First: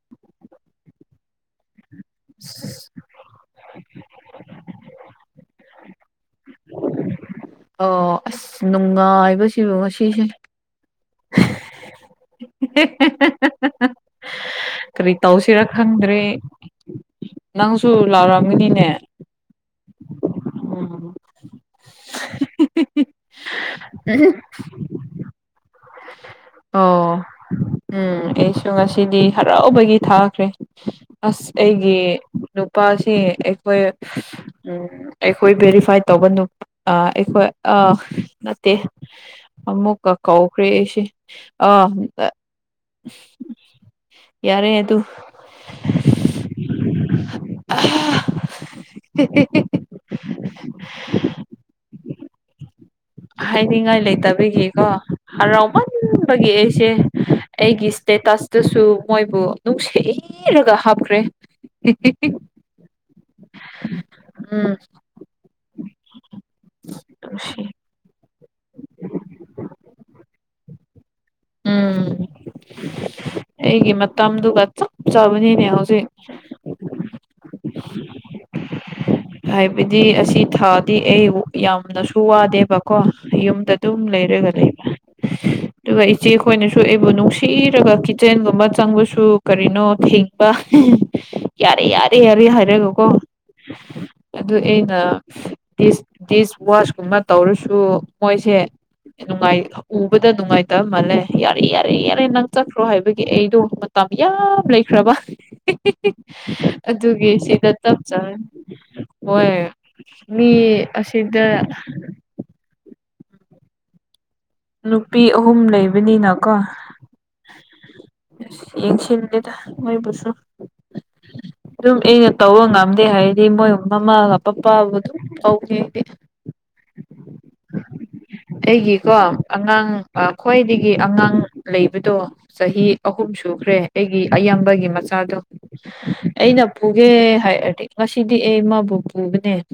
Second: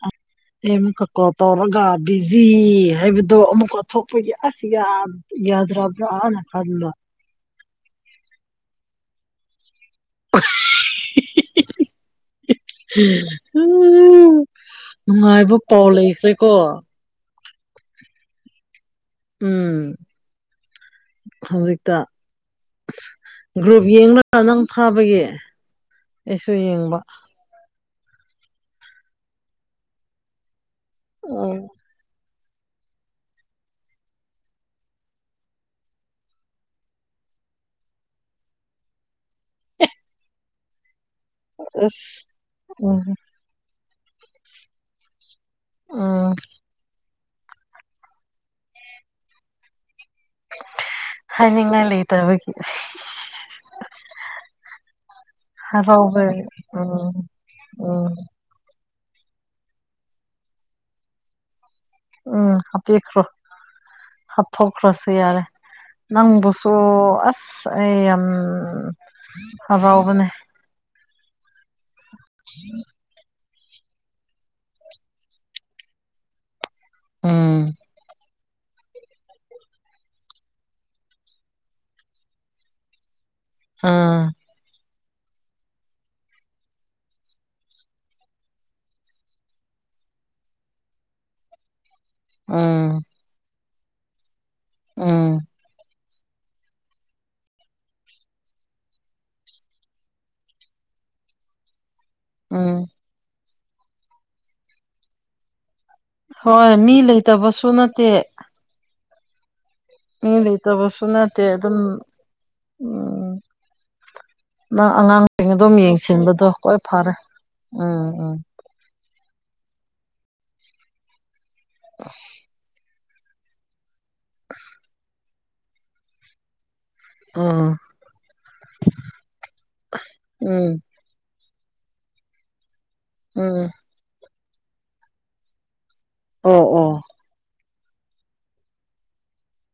[unintelligible] ꯑꯩ ꯑꯃꯨꯛꯀ ꯀꯣꯜ ꯇꯧꯔꯒ ꯕꯤꯖꯤ ꯍꯥꯏꯕꯗꯣ ꯑꯃꯨꯛꯀ ꯊꯣꯛꯄꯒꯤ ꯑꯁ ꯌ ꯌꯥꯗ꯭ꯔꯕꯅ ꯈꯟꯕ ꯑꯣ ꯑꯁ ꯅꯨꯡꯉꯥꯏꯕꯁꯤꯕꯨ ꯉꯁꯤꯁꯦ ꯎꯝ [unintelligible] ꯀꯔꯤ ꯅꯨꯡꯉꯥꯏꯕ ꯇꯧꯁꯤꯔꯥ ꯄꯥꯎ ꯈꯪꯗ꯭ꯔ‌ꯦ ꯂꯩꯈ꯭ꯔꯦꯀꯣ ꯅꯪꯁꯨ ꯂꯥꯛꯔꯝꯃꯤꯅꯤꯅꯦ ꯎꯝ ꯍꯧꯖꯤꯛꯇ ꯒ꯭ꯔꯨꯞ ꯌꯦꯡꯂꯒ ꯅꯪ ꯐꯥꯕꯒꯤ ꯑꯩꯁꯨ ꯌꯦꯡꯕ ꯑꯣ ꯎꯝ ꯑꯩꯁꯨ ꯉꯁꯤꯗꯤ ꯍꯔꯥꯎꯕꯒꯤ ꯊꯥꯈ꯭ꯔꯦ ꯑꯁ ꯎꯝ ꯑꯩꯒꯤ ꯒꯤ ꯅꯨꯄꯥꯁꯤ ꯑꯩꯈꯣꯏ ꯎꯝ ꯑꯩꯈꯣꯏ ꯚꯦꯔꯤꯐꯥꯏ ꯇꯧꯕ ꯅꯨ ꯑ ꯑꯩꯈꯣꯏ ꯑ ꯅꯠꯇꯦ ꯑꯃꯨꯛꯀ ꯀꯧꯈ꯭ꯔꯦ ꯑꯩꯁꯦ ꯑ ꯑꯁ ꯎꯝ ꯌꯥꯔꯦ ꯇꯨ ꯎꯝ [unintelligible] ꯍꯥꯏꯅꯤꯡꯉꯥꯏ ꯂꯩꯇꯕꯒꯤ ꯍꯥꯏꯅꯤꯡꯉꯥꯏ ꯂꯩꯇꯕꯒꯤꯀꯣ ꯍꯔꯥꯎꯃꯟ ꯇꯟ [unintelligible] ꯍꯔꯥꯎꯕꯒꯤ ꯕꯒꯤ ꯑꯩꯁꯦ ꯎꯝ ꯑꯩꯒꯤ ꯎꯝ ꯏꯁꯇꯦꯇꯁ ꯑꯗꯨꯁꯨ ꯃꯣꯏꯕꯨ ꯅꯨꯡꯁꯤꯔꯒ ꯍꯥꯞꯈ꯭ꯔꯦ ꯎꯝ ꯍꯥꯞꯄꯤꯈ꯭ꯔꯣ ꯎꯝ ꯍꯥꯞꯊꯣꯛꯈ꯭ꯔꯥꯁꯨ ꯌꯥꯔꯦ ꯅꯪꯕꯨꯁꯨ ꯅꯨꯡꯁꯤ ꯑꯁ ꯑꯩ ꯌꯥꯝ ꯍꯔꯥꯎꯕꯅꯦ ꯎꯝ ꯑꯩꯒꯤ ꯃꯇꯝꯗꯨꯒ ꯆꯞ ꯆꯥꯕꯅꯤꯅꯦ ꯍꯧꯖꯤꯛ ꯎꯝ [unintelligible] [inaudible] ꯍꯥꯏꯕꯗꯤ ꯑꯁꯤ ꯊꯥꯗꯤ ꯑꯩ ꯌꯥꯝꯅꯁꯨ ꯋꯥꯗꯦꯕꯀꯣ ꯌꯨꯝ ꯗꯑꯗꯨꯝ ꯎꯝ ꯂꯩꯔꯒ ꯂꯩꯕ ꯑꯗꯨꯒ ꯆꯦꯈꯣꯏꯅꯁꯨ ꯑꯩꯕꯨ ꯅꯨꯡꯁꯤꯔꯒ ꯀꯤꯠꯆꯦꯟꯒꯨꯝꯕ ꯆꯪꯕꯁꯨ ꯀꯔꯤꯅꯣ ꯊꯤꯡꯕ ꯌꯥꯔꯦ ꯌꯥꯔꯦ ꯌꯥꯔꯦ ꯎꯝ ꯍꯥꯏꯔꯒꯀꯣ ꯑꯗꯨ ꯑꯩꯅ ꯎꯝ ꯗꯤꯁ ꯋꯥꯁ ꯀꯨꯝꯕ ꯇꯧꯔꯁꯨ ꯃꯣꯏꯁꯦ ꯅꯨꯡꯉꯥꯏ ꯎꯕꯗ ꯅꯨꯡꯉꯥꯏꯇꯕ ꯃꯜꯂꯦ ꯌꯥꯔꯦ ꯌꯥꯔꯦ ꯌꯥꯔꯦ ꯅꯪ ꯆꯠꯈ꯭ꯔꯣ ꯎꯝ ꯍꯥꯏꯕꯒꯤ ꯑꯩꯗꯣ ꯃꯇꯝ ꯌꯥꯝ ꯂꯩꯈ꯭ꯔꯕ ꯍꯣꯏ ꯃꯤ ꯑꯗꯨꯒꯤ ꯂꯩꯇꯕꯁꯨ ꯁꯤꯗ ꯇꯞ ꯅꯠꯇꯦ ꯆꯥꯅ ꯍꯣꯏ ꯃꯤ ꯂꯩꯇꯕꯁꯨ ꯑꯁꯤ ꯅꯠꯇꯦ ꯗ ꯑꯗꯨꯝ [unintelligible] ꯅꯪ ꯅꯨꯄꯤ ꯑꯉꯥꯡꯁꯤꯡ ꯑꯍꯨꯝ ꯑꯗꯨꯝ ꯌꯦꯡꯁꯤꯟꯕꯗꯣ ꯂꯩꯕꯅꯤꯅꯀꯣ ꯍꯣꯏ ꯐꯔꯦ ꯎꯝ ꯎꯝ ꯑꯁ ꯌꯦꯡꯁꯤꯟꯗꯦꯗ ꯃꯣꯏꯕꯨꯁꯨ ꯑꯗꯨꯝ ꯑꯩꯅ ꯇꯧꯕ ꯉꯝꯃꯤ ꯑꯩ ꯍꯥꯏꯗꯤ ꯃꯣꯏ ꯃꯃꯥꯒ ꯄꯄꯥꯒ ꯑꯗꯨꯝ ꯇꯧꯒꯦ ꯍꯥꯏꯗꯤ ꯎꯝ ꯑꯩꯒꯤꯀꯣ ꯑꯉꯥꯡ ꯎꯝ ꯎꯝ ꯈ꯭ꯋꯥꯏꯗꯒꯤ ꯑꯉꯥꯡ ꯂꯩꯕꯗꯣ ꯆꯍꯤ ꯑꯍꯨꯝ ꯎꯝ ꯁꯨꯈ꯭ꯔꯦ ꯑꯩꯒꯤ ꯑꯌꯥꯝꯕꯒꯤ ꯃꯆꯥꯗꯣ ꯑꯣ ꯑꯩꯅ ꯑꯣ ꯄꯨꯒꯦ ꯍꯥꯏꯔꯗꯤ ꯉꯁꯤꯗꯤ ꯑꯩ ꯃꯥꯕꯨ ꯄꯨꯕꯅꯦ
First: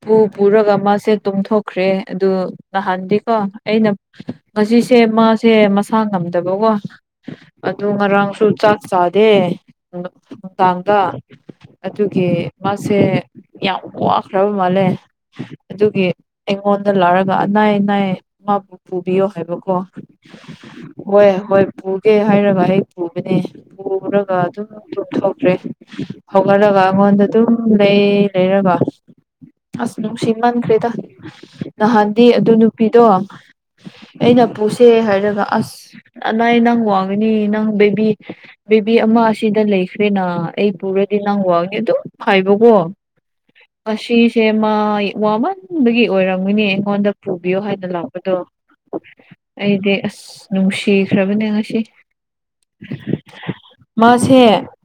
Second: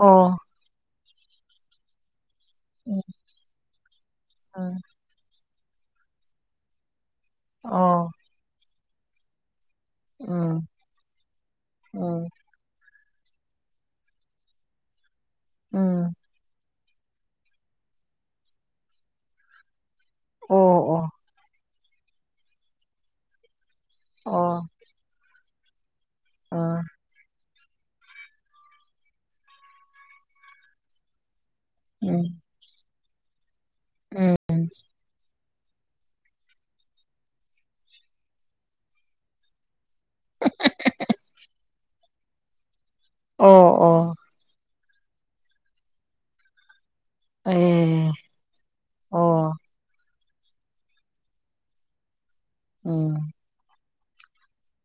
ꯄꯨ ꯄꯨꯔꯒ ꯃꯥꯁꯦ ꯇꯨꯝꯊꯣꯛ ꯍꯧꯈ꯭ꯔꯦ ꯑꯗꯨ ꯎꯝ ꯅꯍꯥꯟꯗꯤꯀꯣ ꯑꯩꯅ ꯎꯝ ꯉꯁꯤ ꯁꯦ ꯃꯥꯁꯦ ꯃꯁꯥ ꯉꯝꯗꯕꯀꯣ ꯑꯗꯨ ꯑꯣ ꯉꯔꯥꯡꯁꯨ ꯆꯥꯛ ꯆꯥꯗꯦ ꯎꯝ ꯅꯨꯡꯗꯥꯡꯗ ꯎꯝ ꯑꯗꯨꯒꯤ ꯃꯥꯁꯦ ꯌꯥꯝ ꯋꯥꯈ꯭ꯔꯕ ꯃꯥꯜꯂꯦ ꯑꯗꯨꯒꯤ ꯎꯝ ꯃꯉꯣꯟꯗ ꯂꯥꯛꯔꯒ ꯑꯅꯥꯏ ꯑꯅꯥꯏ ꯃꯥꯕꯨ ꯄꯨꯕꯤꯌꯣ ꯍꯥꯏꯕꯀꯣ ꯑꯣ ꯑꯣ ꯍꯣꯏ ꯍꯣꯏ ꯄꯨꯒꯦ ꯍꯥꯏꯅꯕ ꯑꯩ ꯄꯨꯕꯅꯤ ꯄꯨꯔꯒ ꯑꯣ ꯑꯗꯨꯝ ꯍꯧꯈ꯭ꯔꯦ ꯍꯧꯍꯠꯂꯒ ꯑꯥ ꯑꯩꯉꯣꯟꯗ ꯑꯗꯨꯝ ꯎꯝ ꯂꯩ ꯂꯩꯔꯕ ꯑꯁ ꯅꯨꯡꯁꯤꯃꯟꯈ꯭ꯔꯦꯗ ꯎꯝ ꯅꯍꯥꯟꯗꯤ ꯑꯗꯨ ꯅꯨꯄꯤꯗꯣ ꯑꯩꯅ ꯄꯨꯁꯦ ꯍꯥꯏꯔꯒ ꯑꯁ ꯑꯅꯥ ꯅꯪ ꯋꯥꯒꯅꯤ ꯅꯪ ꯕꯦꯕꯤ ꯕꯦꯕꯤ ꯑꯃ ꯑꯁꯤꯗ ꯂꯩꯈ꯭ꯔꯦꯅ ꯑꯩ ꯄꯨꯔꯗꯤ ꯅꯪ ꯋꯥꯅꯤ ꯑꯗꯨꯝ ꯍꯥꯏꯕꯀꯣ ꯑꯣ ꯑꯣ ꯑꯁꯤꯁꯦ ꯃꯥ ꯋꯥꯃꯟꯕꯗꯒꯤ ꯑꯣꯏꯔꯝꯒꯅꯤ ꯑꯩꯉꯣꯟꯗ ꯄꯨꯕꯤꯌꯣ ꯍꯥꯏꯅ ꯑꯦ ꯂꯥꯛꯄꯗꯣ ꯑꯣ ꯑꯩꯗꯤ ꯑꯁ ꯅꯨꯡꯁꯤꯈ꯭ꯔꯕꯅꯦ ꯉꯁꯤ ꯎꯝ ꯃꯥꯁꯦ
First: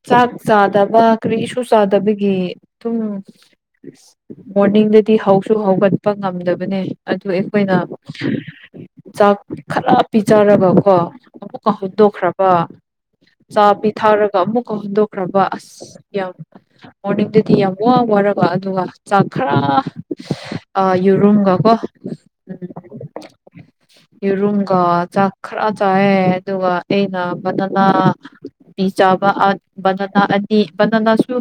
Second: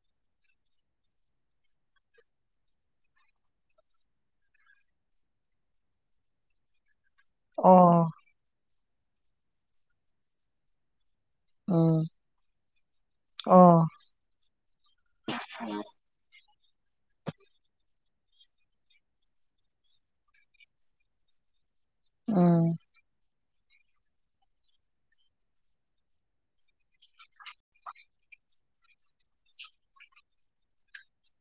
ꯆꯥꯛ ꯆꯥꯗꯕ ꯀꯔꯤꯁꯨ ꯆꯥꯗꯕꯒꯤ ꯑꯗꯨꯝ ꯃꯣꯔꯅꯤꯡꯗꯗꯤ ꯍꯧꯁꯨ ꯍꯧꯒꯠꯄ ꯉꯝꯗꯕꯅꯦ ꯑꯗꯨ ꯑꯩꯈꯣꯏꯅ ꯑꯣ ꯆꯥꯛ ꯈꯔ ꯄꯤꯖꯔꯒꯀꯣ ꯑꯃꯨꯛꯀ ꯎꯝ ꯍꯨꯗꯣꯛꯈ꯭ꯔꯕ ꯆꯥ ꯑꯣ ꯄꯤ ꯊꯥꯔꯒ ꯑꯃꯨꯛꯀ ꯍꯨꯟꯗꯣꯛꯈ꯭ꯔꯕ ꯑꯁ ꯌꯥꯝ ꯃꯣꯔꯅꯤꯡꯗꯗꯤ ꯌꯥꯝ ꯋꯥ ꯋꯥꯔꯕ ꯑꯗꯨꯒ ꯆꯥꯛ ꯈꯔ ꯑ ꯌꯨꯔꯨꯝꯒ ꯀꯣ ꯎꯝ ꯌꯦꯔꯨꯝꯒ ꯆꯥꯛ ꯈꯔ ꯆꯥꯏꯑꯦ ꯑꯗꯨꯒ ꯑꯩꯅ ꯕꯅꯅꯥ ꯄꯤꯖꯥꯕ ꯕꯅꯅꯥ ꯑꯅꯤ ꯕꯅꯅꯥꯁꯨ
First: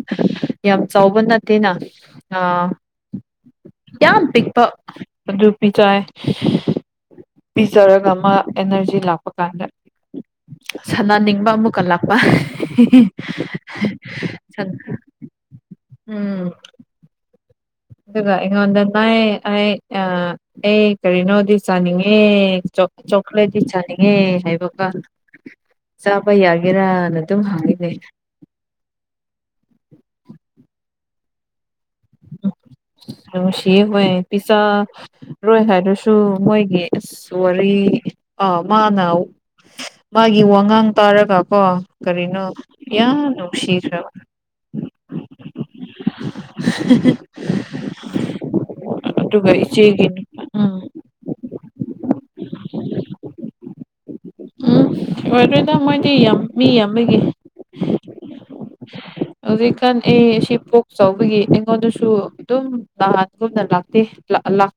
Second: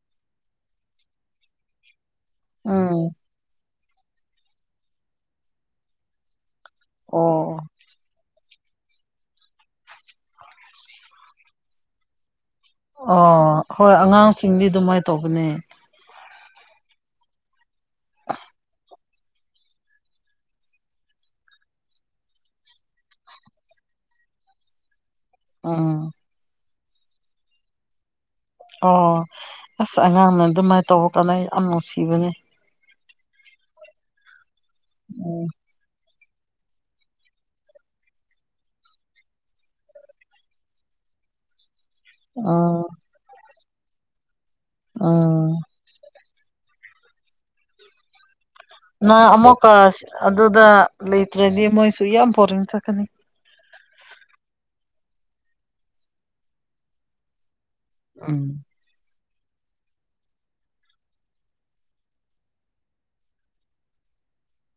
ꯌꯥꯝ ꯆꯥꯎꯕ ꯅꯠꯇꯦꯅ ꯑ ꯎꯝ ꯌꯥꯝ ꯄꯤꯄ ꯑꯗꯨ ꯄꯤꯇꯩ ꯑꯣ ꯄꯤꯖꯔꯒ ꯑꯃ ꯑꯦꯅꯔꯖꯤ ꯂꯥꯛꯄ ꯀꯥꯟꯗ ꯁꯥꯟꯅꯅꯤꯡꯕ ꯑꯃꯨꯛ ꯀꯂꯥꯛꯄ ꯑꯣ ꯍꯣꯏ ꯑꯉꯥꯡꯁꯤꯡꯗꯤ ꯑꯗꯨꯃꯥꯏꯅ ꯇꯧꯕꯅꯦ ꯎꯝ ꯑꯗꯨꯒ ꯑꯩꯉꯣꯟꯗ ꯅꯌꯦ ꯅꯌꯦ ꯑ ꯑꯦ ꯀꯔꯤꯅꯣꯗꯤ ꯆꯥꯅꯤꯡꯉꯦ ꯆꯣꯀ꯭ꯂꯦꯠꯇꯤ ꯆꯥꯅꯤꯡꯉꯦ ꯍꯥꯏꯕꯒ ꯑ ꯕꯩ ꯌꯥꯒꯦꯔꯥꯅ ꯑꯗꯨꯝ ꯍꯪꯉꯅꯦ ꯑꯣ ꯑꯁ ꯑꯉꯥꯡꯅ ꯑꯗꯨꯃꯥꯏꯅ ꯇꯧꯕꯔ ꯀꯥꯟꯩ ꯌꯥꯝ ꯅꯨꯡꯁꯤꯕꯅꯦ ꯑ ꯁꯤ ꯍꯣꯏ ꯄꯤꯁꯥ ꯔꯣꯏ ꯍꯥꯏꯔꯁꯨ ꯑꯗꯨ ꯃꯣꯏꯒꯤ ꯁꯔꯤ ꯑ ꯃꯥꯅ ꯃꯥꯒꯤ ꯋꯥꯉꯥꯡ ꯇꯥꯔꯒꯀꯣ ꯀꯔꯤꯅꯣ ꯑꯥ ꯌꯥꯝ ꯅꯨꯡꯁꯤꯈ꯭ꯔꯕ ꯑ [unintelligible] ꯑꯗꯨꯒ ꯑꯃꯨꯛꯀ ꯏꯆꯦꯒꯤ ꯑꯗꯨꯗ ꯎꯝ ꯂꯩꯇ꯭ꯔꯗꯤ ꯃꯣꯏꯁꯨ ꯌꯥꯝ ꯕꯣꯔꯤꯡ ꯆꯠꯀꯅꯤ ꯎꯝ ꯂꯣꯏꯈ꯭ꯔꯦꯗ ꯃꯣꯏꯗꯤ ꯌꯥꯝ ꯃꯤ ꯌꯥꯝꯕꯒꯤ ꯎꯝ [unintelligible] ꯍꯧꯖꯤꯛꯀꯥꯟ ꯑꯩ ꯁꯤ ꯄꯣꯛ ꯆꯥꯎꯕꯒꯤ ꯑꯩꯉꯣꯟꯗꯁꯨ ꯑꯗꯨꯝ ꯅꯍꯥꯟꯒꯨꯝꯅ ꯂꯥꯛꯇꯦ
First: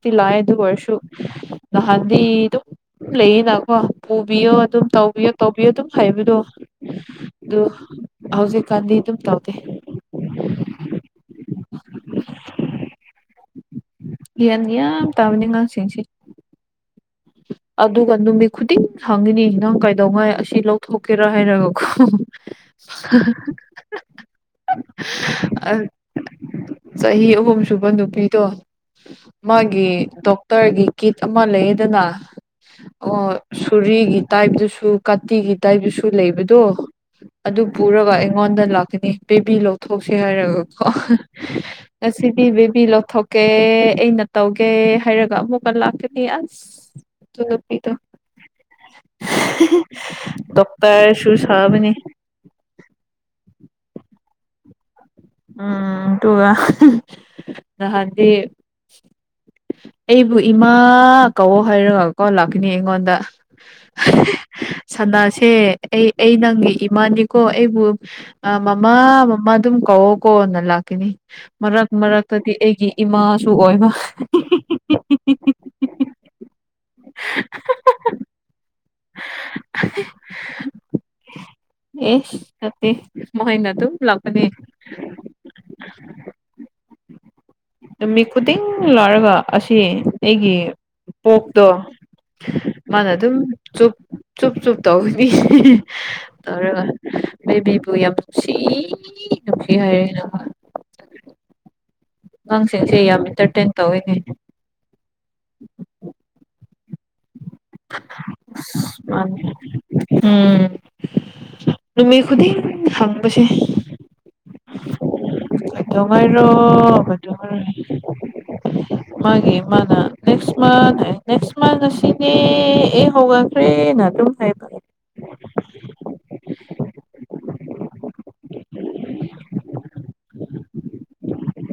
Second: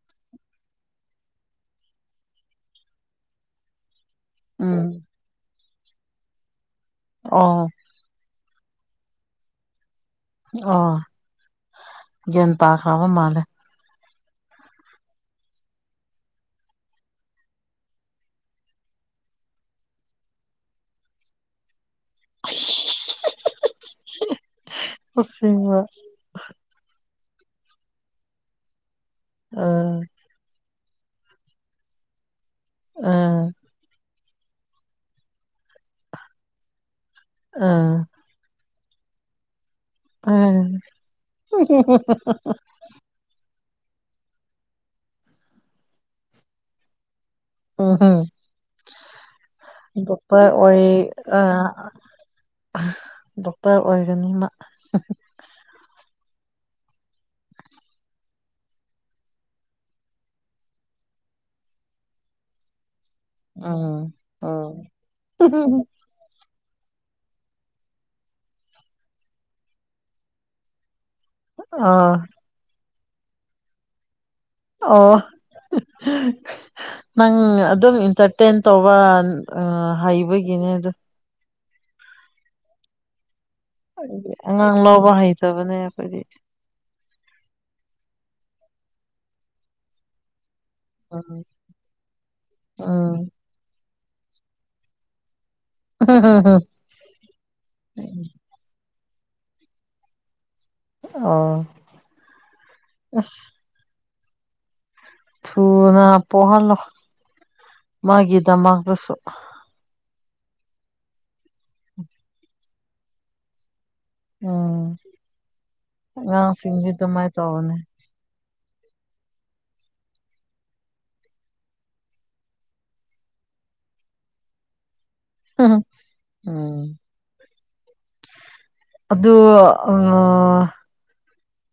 ꯇꯤ ꯂꯥꯛꯑ ꯑꯗꯨ ꯑꯣꯏꯔꯁꯨ ꯅꯍꯥꯟꯗꯤ ꯑꯗꯨꯝ ꯂꯩꯌꯦꯅꯀꯣ ꯄꯨꯕꯤꯌꯣ ꯑꯗꯨꯝ ꯎꯝ ꯇꯧꯕꯤꯌꯣ ꯇꯧꯕꯤꯌꯣ ꯑꯗꯨꯝ ꯍꯥꯏꯕꯗꯣ ꯑꯗꯨ ꯑꯣ ꯍꯧꯖꯤꯛ ꯀꯗꯤꯤ ꯑꯗꯨꯝ ꯇꯧꯗꯦ ꯑꯣ ꯒꯟ ꯇꯥꯈ꯭ꯔꯕ ꯃꯥꯜꯂꯦ ꯌꯦ ꯇꯕꯅꯤꯡꯉ ꯁꯤꯁꯤꯦ ꯑꯗꯨꯒ ꯅꯨꯃꯤꯠ ꯈꯨꯗꯤꯡ ꯍꯪꯉꯤꯅꯤ ꯅꯪ ꯀꯩꯗꯧꯉꯥꯏ ꯑꯁꯤ ꯂꯧꯊꯣꯛꯀꯦꯔꯥ ꯍꯥꯏꯔꯒꯀꯣ ꯑꯁꯦꯡꯕ [unintelligible] ꯆꯍꯤ ꯑꯍꯨꯝ ꯁꯨꯕ ꯅꯨꯄꯤꯗꯣ ꯃꯥꯒꯤ ꯑꯥ ꯇꯔꯒꯤ ꯀꯤꯠ ꯑꯃ ꯂꯩꯗꯅ ꯑꯣ ꯑꯥ ꯁꯣꯔꯤꯒꯤ ꯇꯥꯏꯞꯇꯁꯨ ꯀꯥꯇꯤꯒꯤ ꯇꯥꯏꯞꯇꯁꯨ ꯂꯩꯕꯗꯣ ꯑꯗꯨ ꯑꯥ ꯄꯨꯔꯒ ꯑꯩꯉꯣꯟꯗ ꯂꯥꯛꯀꯅꯤ ꯕꯦꯕꯤ ꯂꯧ ꯂꯧꯊꯣꯛꯁ ꯑꯥ ꯍꯥꯏꯔꯒꯀꯣ ꯉꯁꯤꯗꯤ ꯕꯦꯕꯤ ꯂꯧꯣꯊꯣꯛ ꯀꯦ ꯑꯩꯅ ꯇꯧꯒꯦ ꯍꯥꯏꯔꯒ ꯑꯃꯨꯛꯀ ꯂꯥꯛꯀꯅꯤ ꯑꯁ ꯂꯄꯤꯤꯗ ꯎꯝꯍꯨꯝ ꯗꯣꯛꯇꯔ ꯑꯣꯏ ꯗꯣꯛꯇꯔꯁꯨ ꯑꯥ ꯁꯔꯕꯤꯅꯤ ꯗꯣꯛꯇꯔ ꯑꯣꯏꯔꯅꯤꯅ ꯎꯝ ꯅꯍꯥꯟꯗꯤ ꯑꯩꯕꯨ ꯏꯃꯥ ꯀꯧ ꯍꯥꯏꯔꯒꯀꯣ ꯂꯥꯛꯀꯅꯤ ꯑꯩꯉꯣꯟꯗ ꯎꯝ ꯎꯝ ꯁꯟꯅꯥꯁꯦ ꯑꯩ ꯑꯩ ꯅꯪꯒꯤ ꯏꯃꯥꯅꯤꯀꯣ ꯑꯩꯕꯨ ꯑ ꯃꯃꯥ ꯃꯃꯥ ꯑꯗꯨꯝ ꯀꯧꯑꯣ ꯀꯣꯅ ꯂꯥꯛꯈꯤꯅꯤ ꯃꯔꯛ ꯑꯥ ꯃꯔꯛꯇꯗꯤ ꯑꯩꯒꯤ ꯏꯃꯥꯁꯨ ꯑꯣꯏꯕ ꯑꯣ [unintelligible] ꯅꯪ ꯑꯗꯨꯝ ꯏꯟꯇꯔꯇꯦꯟ ꯇꯧꯕ ꯍꯩꯕꯒꯤꯅꯦ ꯑ ꯑꯦꯁ ꯁꯦ ꯃꯅ ꯍꯥꯏꯗꯤ ꯑꯉꯥꯡ ꯂꯥꯎꯕ ꯍꯩꯇꯕꯅꯦ ꯑꯩꯈꯣꯏꯗꯤ ꯅꯨꯃꯤꯠ ꯈꯨꯗꯤꯡ ꯂꯥꯔꯒ ꯑꯁꯤ ꯑꯩꯒꯤ ꯎꯝ ꯄꯣꯛꯇꯣ ꯃꯥꯅ ꯎꯝ ꯑꯗꯨꯝ ꯆꯨꯞ ꯆꯨꯞ ꯆꯨꯞ ꯇꯧꯒꯅꯤ ꯑꯗꯨꯔꯒ ꯕꯦꯕꯤꯕꯨ ꯌꯥꯝ ꯅꯨꯡꯁꯤ ꯅꯨꯡꯁꯤ ꯍꯥꯏꯔꯦꯅ ꯑꯥ ꯑꯉꯥꯡꯁꯤꯡꯁꯦ ꯌꯥꯝ ꯏꯟꯇꯔꯇꯦꯟ ꯇꯧꯋꯅꯦ ꯁꯅ ꯄꯣꯍꯜꯂꯣ ꯎꯝ ꯅꯨꯃꯤꯠꯈꯨꯗꯤꯡ ꯍꯪꯕꯁꯦ ꯑꯣ ꯇꯉꯥꯏꯔꯣ ꯑꯗꯨꯃꯥꯏꯅ ꯀꯉ ꯇꯧꯕꯅꯦ [inaudible] ꯃꯥꯒꯤ ꯃꯥꯅ ꯅꯦꯛꯁ ꯃꯊ ꯍꯥꯏ ꯅꯦꯛꯁ ꯃꯟ ꯑꯁꯤꯅꯦ ꯑꯦ ꯍꯒ ꯇꯦ ꯅ ꯑꯗꯨꯝ ꯍꯥꯏꯔꯦ ꯎꯝ ꯑꯗꯨ ꯎ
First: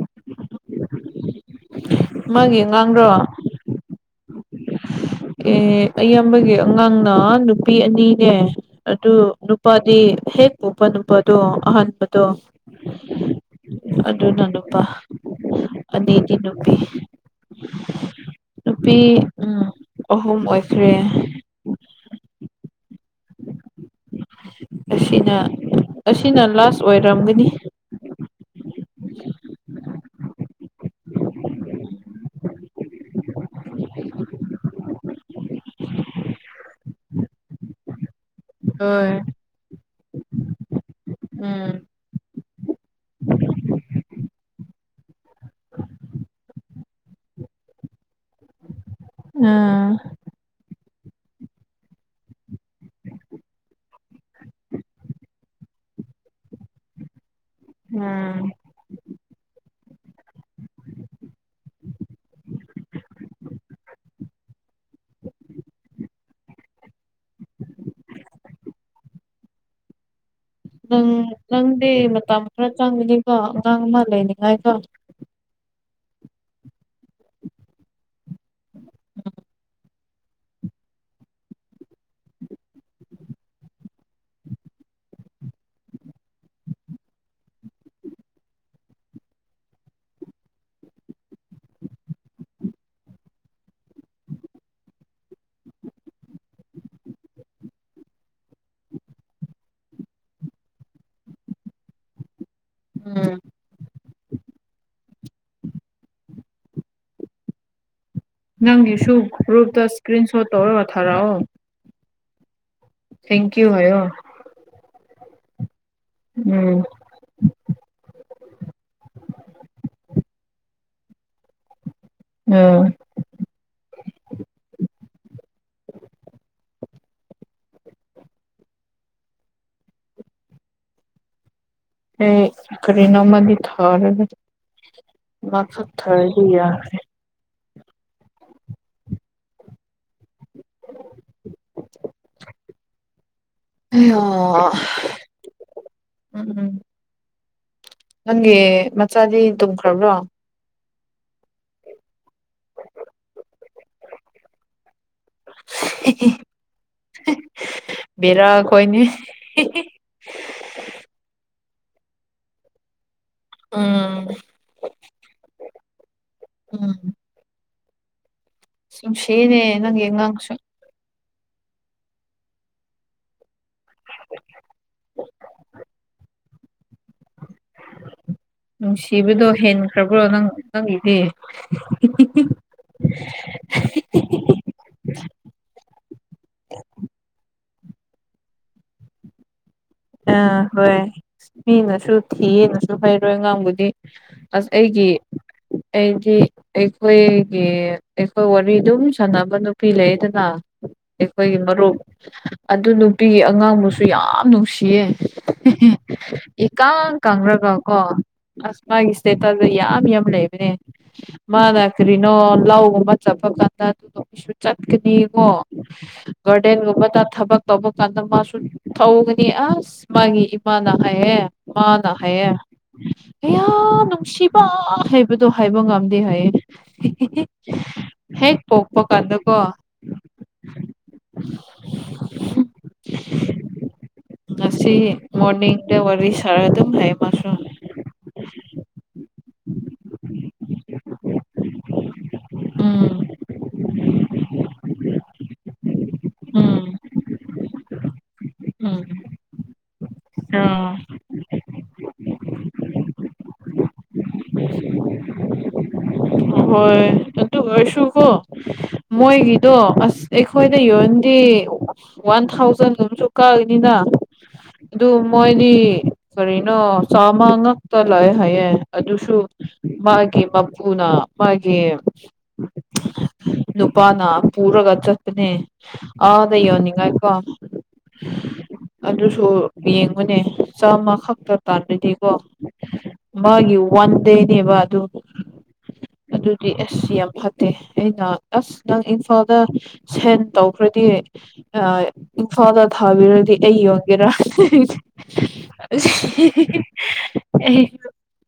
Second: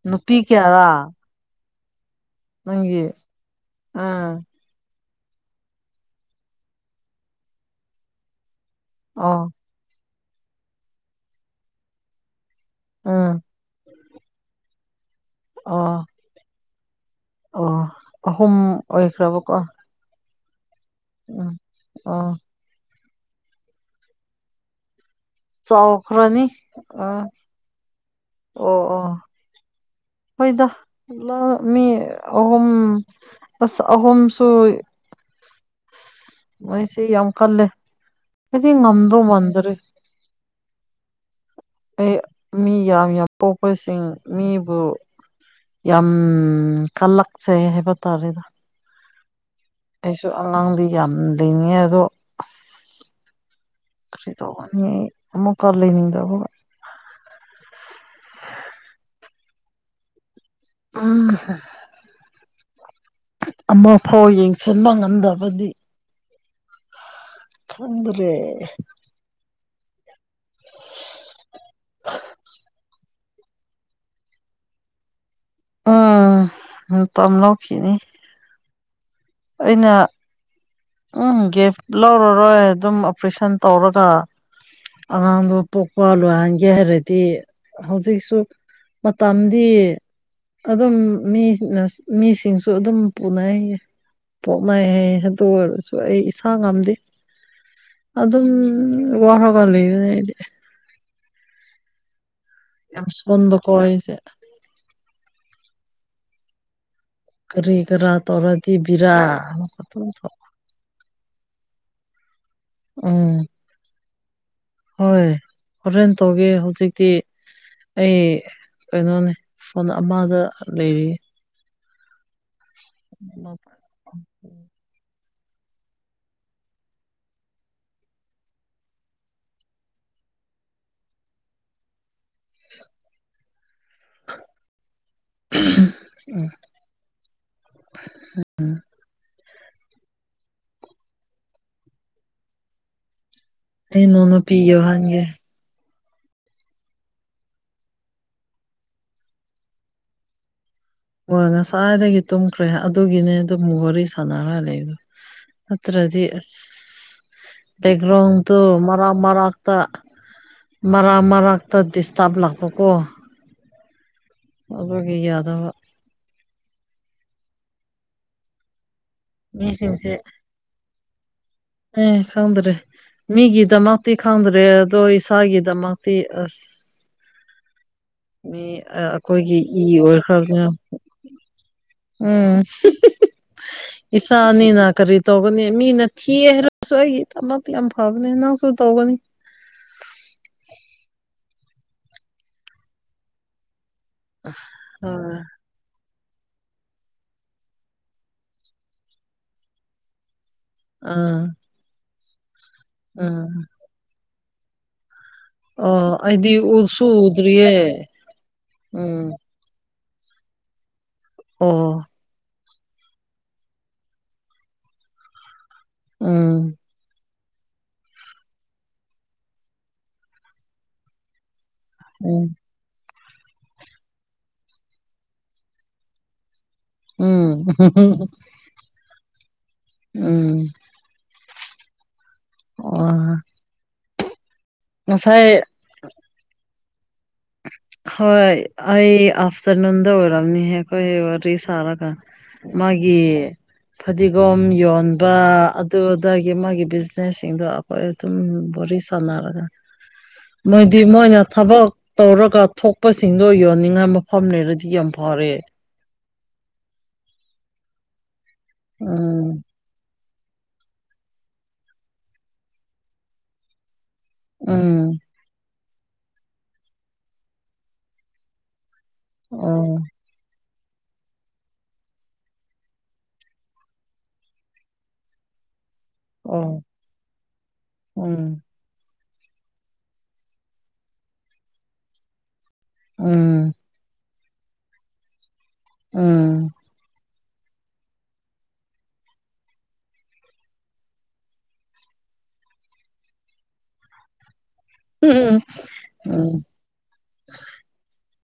ꯅꯨꯄꯤ ꯀꯌꯥꯔꯥ ꯃꯥꯒꯤ ꯅꯪꯒꯤ ꯑꯉꯥꯡꯔꯣ ꯑꯥ ꯑꯦ ꯑꯌꯥꯝꯕꯒꯤ ꯑꯉꯥꯡꯅ ꯅꯨꯄꯤ ꯑꯅꯤꯅꯦ ꯑꯗꯨ ꯑꯣ ꯎꯄꯥꯗꯤ ꯍꯦꯛ ꯎꯄ ꯅꯨꯕꯗꯨꯣ ꯑꯍꯥꯟꯕꯗꯨꯣ ꯑꯥ ꯑꯗꯨꯗ ꯅꯅꯄꯥ ꯑꯣ ꯑꯅꯤꯗꯤ ꯅꯨꯄꯤ ꯑꯣ ꯑꯍꯨꯝ ꯅꯨꯄꯤ ꯑꯣꯏꯈ꯭ꯔꯕꯀꯣ ꯎꯝ ꯑꯍꯨꯝ ꯑꯣꯏꯈ꯭ꯔꯦ ꯎꯝ ꯑꯣ ꯑꯁꯤꯅ ꯑꯁꯤꯅ ꯆꯥꯎꯈ꯭ꯔꯅꯤ ꯂꯥꯁ ꯑ ꯑꯣꯏꯔꯝꯒꯅꯤ ꯑꯣ ꯑꯣ ꯍꯣꯏꯗ ꯑꯃ ꯃꯤ ꯑꯍꯨꯝ ꯑꯁ ꯑꯍꯨꯝꯁꯨ ꯃꯣꯏꯁꯤ ꯌꯥꯝ ꯀꯜꯂꯦ ꯑꯩꯗꯤ ꯍꯣꯏ ꯉꯝꯗꯣ ꯃꯟꯗꯔꯦ ꯎꯝ ꯑꯩ ꯃꯤ ꯌꯥꯝ ꯌꯥꯝ ꯄꯣꯛꯄꯁꯤꯡ ꯃꯤꯕꯨ ꯌꯥꯝ ꯀꯜꯂꯛꯆꯩ ꯍꯥꯏꯕ ꯇꯥꯔꯦꯗ ꯑꯥ ꯑꯩꯁꯨ ꯑꯉꯥꯡꯗꯤ ꯌꯥꯝ ꯂꯉꯦ ꯑꯗꯣ ꯑꯁ ꯀꯔꯤ ꯇꯧꯅꯤ ꯑꯃꯨꯛꯀ ꯂꯩꯅꯤꯡꯗꯕ ꯎꯝ ꯎꯝ ꯍ ꯑꯃꯐꯥꯎ ꯌꯦꯡꯁꯤꯟꯕ ꯉꯝꯗꯕꯗꯤ ꯈꯗ꯭ꯔꯦ ꯅꯪ ꯅꯪꯗꯤ ꯃꯇꯝ ꯈꯔ ꯆꯪꯒꯅꯤꯀꯣ ꯑꯉꯥꯡ ꯑꯃ ꯂꯩꯅꯤꯡꯉꯥꯏꯀꯣ ꯎꯝ ꯇꯝ ꯂꯧꯥꯎꯈꯤꯅꯤ ꯎꯝ ꯑꯩꯅ ꯎꯝ ꯒꯤꯒꯦꯐ ꯂꯧꯔꯔꯣꯏ ꯑꯗꯨꯝ ꯑꯣꯄꯔꯦꯁꯟ ꯇꯧꯔꯒ ꯑꯉꯥꯡꯗꯨ ꯄꯣꯛꯄ ꯂꯣꯏꯍꯟꯒꯦ ꯍꯥꯏꯔꯗꯤ ꯍꯧꯖꯤꯛꯁꯨ ꯃꯇꯝꯗꯤ ꯑꯗꯨꯝ ꯃꯤꯅ ꯃꯤꯁꯤꯡꯁꯨ ꯑꯗꯨꯝ ꯄꯨꯅꯩꯌꯦ ꯄꯣꯛꯅꯩ ꯍꯥꯏꯌꯦ ꯑꯗꯨ ꯑꯣꯏꯔꯁꯨ ꯑꯩ ꯏꯁꯥ ꯉꯝꯗꯦ ꯑꯗꯨꯝ ꯋꯥꯔꯒ ꯂꯩꯅꯦꯗꯤ ꯌꯥꯝ ꯎꯝ ꯁꯣꯟꯕꯀꯣ ꯑꯩꯁꯦ ꯀꯔꯤ ꯀꯔꯥ ꯇꯧꯔꯗꯤ ꯅꯪꯒꯤꯁꯨ ꯕꯤꯔꯥꯅꯇ ꯒ꯭ꯔꯨꯞꯇ ꯊꯣꯛ ꯏꯁꯀ꯭ꯔꯤꯟ ꯁꯣꯠ ꯇꯧꯔꯒ ꯊꯥꯔꯛꯑꯣ ꯎꯝ ꯀ ꯍꯥꯏꯣ ꯍꯣꯏ ꯍꯣꯔꯦꯟ ꯇꯧꯒꯦ ꯎꯝ ꯍꯧꯖꯤꯛꯇꯤ ꯑꯩ ꯀꯩꯅꯣꯅꯦ ꯐꯣꯟ ꯑꯃꯗ ꯂꯩꯔꯤ ꯎꯝ [inaudible] ꯑꯩ ꯀꯔꯤꯅꯥꯃꯗꯤ ꯊꯥꯔ ꯃꯥꯊ ꯊꯔ ꯍ ꯌꯥ ꯏ ꯑꯌꯥ ꯅꯣꯅꯨ ꯄꯤꯣ ꯍꯥꯏꯒ ꯎꯝ ꯎꯝ ꯅꯪꯒꯤ ꯃꯆꯥꯗꯤ ꯇꯨꯝꯈ꯭ꯔꯕ꯭ꯔꯣ ꯍꯣꯏ ꯉꯁꯥꯏꯗꯒꯤ ꯇꯨꯝꯈ꯭ꯔꯦ ꯑꯗꯨꯒꯤꯅꯦ ꯑꯗꯨꯝ ꯋꯥꯔꯤ ꯁꯥꯟꯅꯔ ꯂꯩꯗꯣ ꯅꯠꯇ꯭ꯔꯗꯤ ꯑ ꯕꯦꯔꯥ ꯗꯦꯒ꯭ꯔꯣꯗꯨ ꯈꯣꯏꯅꯤ ꯃꯔꯔꯛ ꯃꯔꯔꯛ ꯇ ꯃꯔꯛ ꯃꯔꯛꯇ ꯗꯤꯁꯇꯥꯔꯕ ꯂꯥꯛꯄꯀꯣ ꯎꯝ ꯑꯣꯕꯒꯤ ꯌꯥꯗ [unintelligible] ꯁꯨꯝꯁꯤꯦꯅꯦ ꯅꯪ ꯃꯤꯁꯤꯡꯁꯦ ꯌꯦꯡꯥꯡꯁꯨ ꯑ ꯈꯪꯗ꯭ꯔꯔꯤ ꯃꯤꯒꯤꯗꯃꯛꯇꯤ ꯈꯪꯗ꯭ꯔꯦ ꯑꯗꯣ ꯏꯁꯥꯒꯤꯗꯃꯛꯇꯤ ꯑꯁ ꯃꯤ ꯅꯨꯡꯁꯤꯕꯗꯣ ꯑꯩꯈꯣꯏꯒꯤ ꯏ ꯍꯦꯟꯈ꯭ꯔꯕ꯭ꯔꯣ ꯅꯪ ꯑꯣꯏꯈ꯭ꯔꯕꯅ ꯅꯪꯒꯤꯗꯤ ꯎꯝ ꯏꯁꯁꯥꯅꯤꯅꯥ ꯀꯔꯤ ꯇꯒꯅꯤ ꯃꯤ ꯅ ꯀꯦ ꯍꯥꯏꯔꯁꯨ ꯑꯩꯒꯤ ꯑꯃ ꯌꯥꯝ ꯐꯕꯅꯦ ꯅꯪꯁꯨ ꯇꯧꯒꯅꯤ ꯑꯥ ꯍꯣꯏ ꯃꯤꯅꯁꯨ ꯊꯤꯌꯦꯅꯁꯨ ꯍꯩꯔꯣꯏ ꯑꯉꯥꯡꯕꯨꯗꯤ ꯑꯁ ꯑꯩꯒꯤ ꯑꯥ ꯑꯩꯗꯤ ꯑꯩꯈꯣꯏꯒꯤ ꯑꯩꯈꯣꯏ ꯋꯥꯔꯤ ꯑꯗꯨꯝ ꯁꯥꯟꯅꯕ ꯅꯨꯄꯤ ꯂꯩꯗꯅ ꯑꯥ ꯑꯩꯈꯣꯏꯒꯤ ꯃꯔꯨꯞ ꯑꯗꯨ ꯅꯨꯄꯤꯒꯤ ꯎꯝ ꯑꯉꯥꯡꯕꯨꯁꯨ ꯌꯥꯝ ꯅꯨꯡꯁꯤꯌꯦ ꯑꯣ ꯑꯩꯗꯤ ꯏ ꯎꯁꯨ ꯀꯥꯡ ꯀꯥꯡꯈ꯭ꯔꯒ ꯀꯣ ꯎꯗ꯭ꯔꯤꯌꯦ ꯑꯁ ꯎꯝ ꯃꯥꯒꯤꯁꯤꯇꯦ ꯇ ꯌꯥꯝ ꯌꯥꯝ ꯂꯩꯕꯅꯦ ꯃꯥꯗ ꯑꯣ ꯀꯔꯤꯅ ꯅꯣ ꯂꯧꯒꯨꯝꯕ ꯆꯠꯄ ꯀꯥꯟꯗ ꯑꯗꯨꯗ ꯀꯩꯁꯨ ꯆꯠꯀꯅꯤ ꯀꯣ ꯎꯝ ꯒꯔꯗꯦꯟꯒꯨꯝꯕ ꯊꯕꯛ ꯇꯕꯛ ꯀꯥꯟꯗ ꯃꯥꯁꯨ ꯊ ꯑꯁ ꯃꯥꯒꯤ ꯏꯃꯥꯅ ꯍꯥꯏꯌꯦ ꯃꯥꯃꯅ ꯎꯝ ꯍꯥꯏꯌꯦꯦ ꯍꯌꯥ ꯅꯨꯡꯁꯤꯕ ꯍꯥꯏꯕꯗꯣ ꯍꯥꯏꯕ ꯉꯝꯗꯦ ꯍꯥꯏꯌꯦ ꯎꯝ ꯍꯦꯛ ꯄꯣꯄ ꯀꯥꯟꯗꯀꯣ ꯎ ꯎꯝ ꯑꯣ ꯉꯁꯤ ꯉꯁꯥꯏ ꯃꯣꯔꯅꯤꯡꯗ ꯋꯥꯔꯤ ꯁꯥꯔ ꯑꯗꯨꯝ ꯍꯥꯏꯃꯁꯨ ꯍꯣꯏ ꯑꯩ ꯑꯐꯇꯔꯅꯨꯟꯗ ꯑꯣꯏꯔꯝꯅꯤ ꯍꯦ ꯑꯩꯈꯣꯏ ꯑꯣꯏꯔꯤ ꯁꯥꯔꯒ ꯃꯥꯒꯤ ꯎꯝ ꯐꯗꯤꯒꯣꯝ ꯌꯣꯟꯕ ꯑꯗꯨꯗꯒꯤ ꯃꯥꯒꯤ ꯎꯝ ꯕꯤꯖꯤꯅꯦꯁꯁꯤꯡꯗꯣ ꯑꯩꯈꯣꯏ ꯑꯗꯨꯝ ꯋꯔꯤ ꯎꯝ ꯁꯥꯟꯅꯔꯒ ꯑꯥ ꯃꯣꯏꯗꯤ ꯃꯣꯏꯅ ꯊꯕꯛ ꯇꯧꯔꯒ ꯊꯣꯛꯄꯁꯤꯡꯗꯣ ꯌꯣꯟꯅꯤꯡꯉꯥꯏ ꯃꯐꯝ ꯂꯩꯔꯗꯤ ꯌꯥꯝ ꯐꯔꯦ ꯍꯣꯏ ꯑꯗꯨ ꯑꯣꯏꯔꯁꯨꯀꯣ ꯎꯝ ꯃꯣꯏꯒꯤꯗꯣ ꯑꯁ ꯑꯩꯈꯣꯏꯅ ꯌꯣꯟꯗꯤ ꯋꯥꯟ ꯊꯥꯎꯖꯟꯒꯝꯁꯨ ꯀꯛꯑꯅꯤꯅ ꯑꯗꯨ ꯎꯝ ꯃꯣꯏꯗꯤ ꯀꯔꯤꯅꯣ ꯆꯥꯃ ꯉꯛꯇ ꯂꯥꯛꯑ ꯍꯥꯏꯌꯦ ꯑꯗꯨꯁꯨ ꯑꯣ ꯃꯥꯒꯤ ꯃꯄꯨꯅ ꯃꯥꯒꯤ ꯅꯨꯄꯥꯅ ꯄꯨꯔꯒ ꯆꯠꯄꯅꯦ ꯑꯥꯗ ꯑꯣ ꯌꯣꯟꯅꯤꯡꯉꯥꯏꯀꯣ ꯎꯝ ꯑꯗꯨꯁꯨ ꯌꯦꯡꯕꯅꯦ ꯆꯥꯃ ꯈꯛꯇ ꯇꯥꯟꯕꯅꯤꯀꯣ ꯎꯝ ꯃꯥꯒꯤ ꯋꯥꯟ ꯗꯦꯅꯦꯕ ꯑꯗꯨ ꯎꯝ ꯑꯗꯨꯗꯤ ꯑꯁ ꯌꯥꯝ ꯐꯠ ꯇꯦ ꯑꯩꯅ ꯑꯁ ꯅꯪ ꯏꯝꯐꯥꯜꯗ ꯁꯦꯟ ꯇꯧꯈ꯭ꯔꯗꯤ ꯑ ꯏꯝꯐꯥꯗ ꯊꯥꯕꯤꯔꯗꯤ ꯑꯩ ꯑꯣꯏꯒꯦꯔꯥ ꯎꯝ ꯑꯩ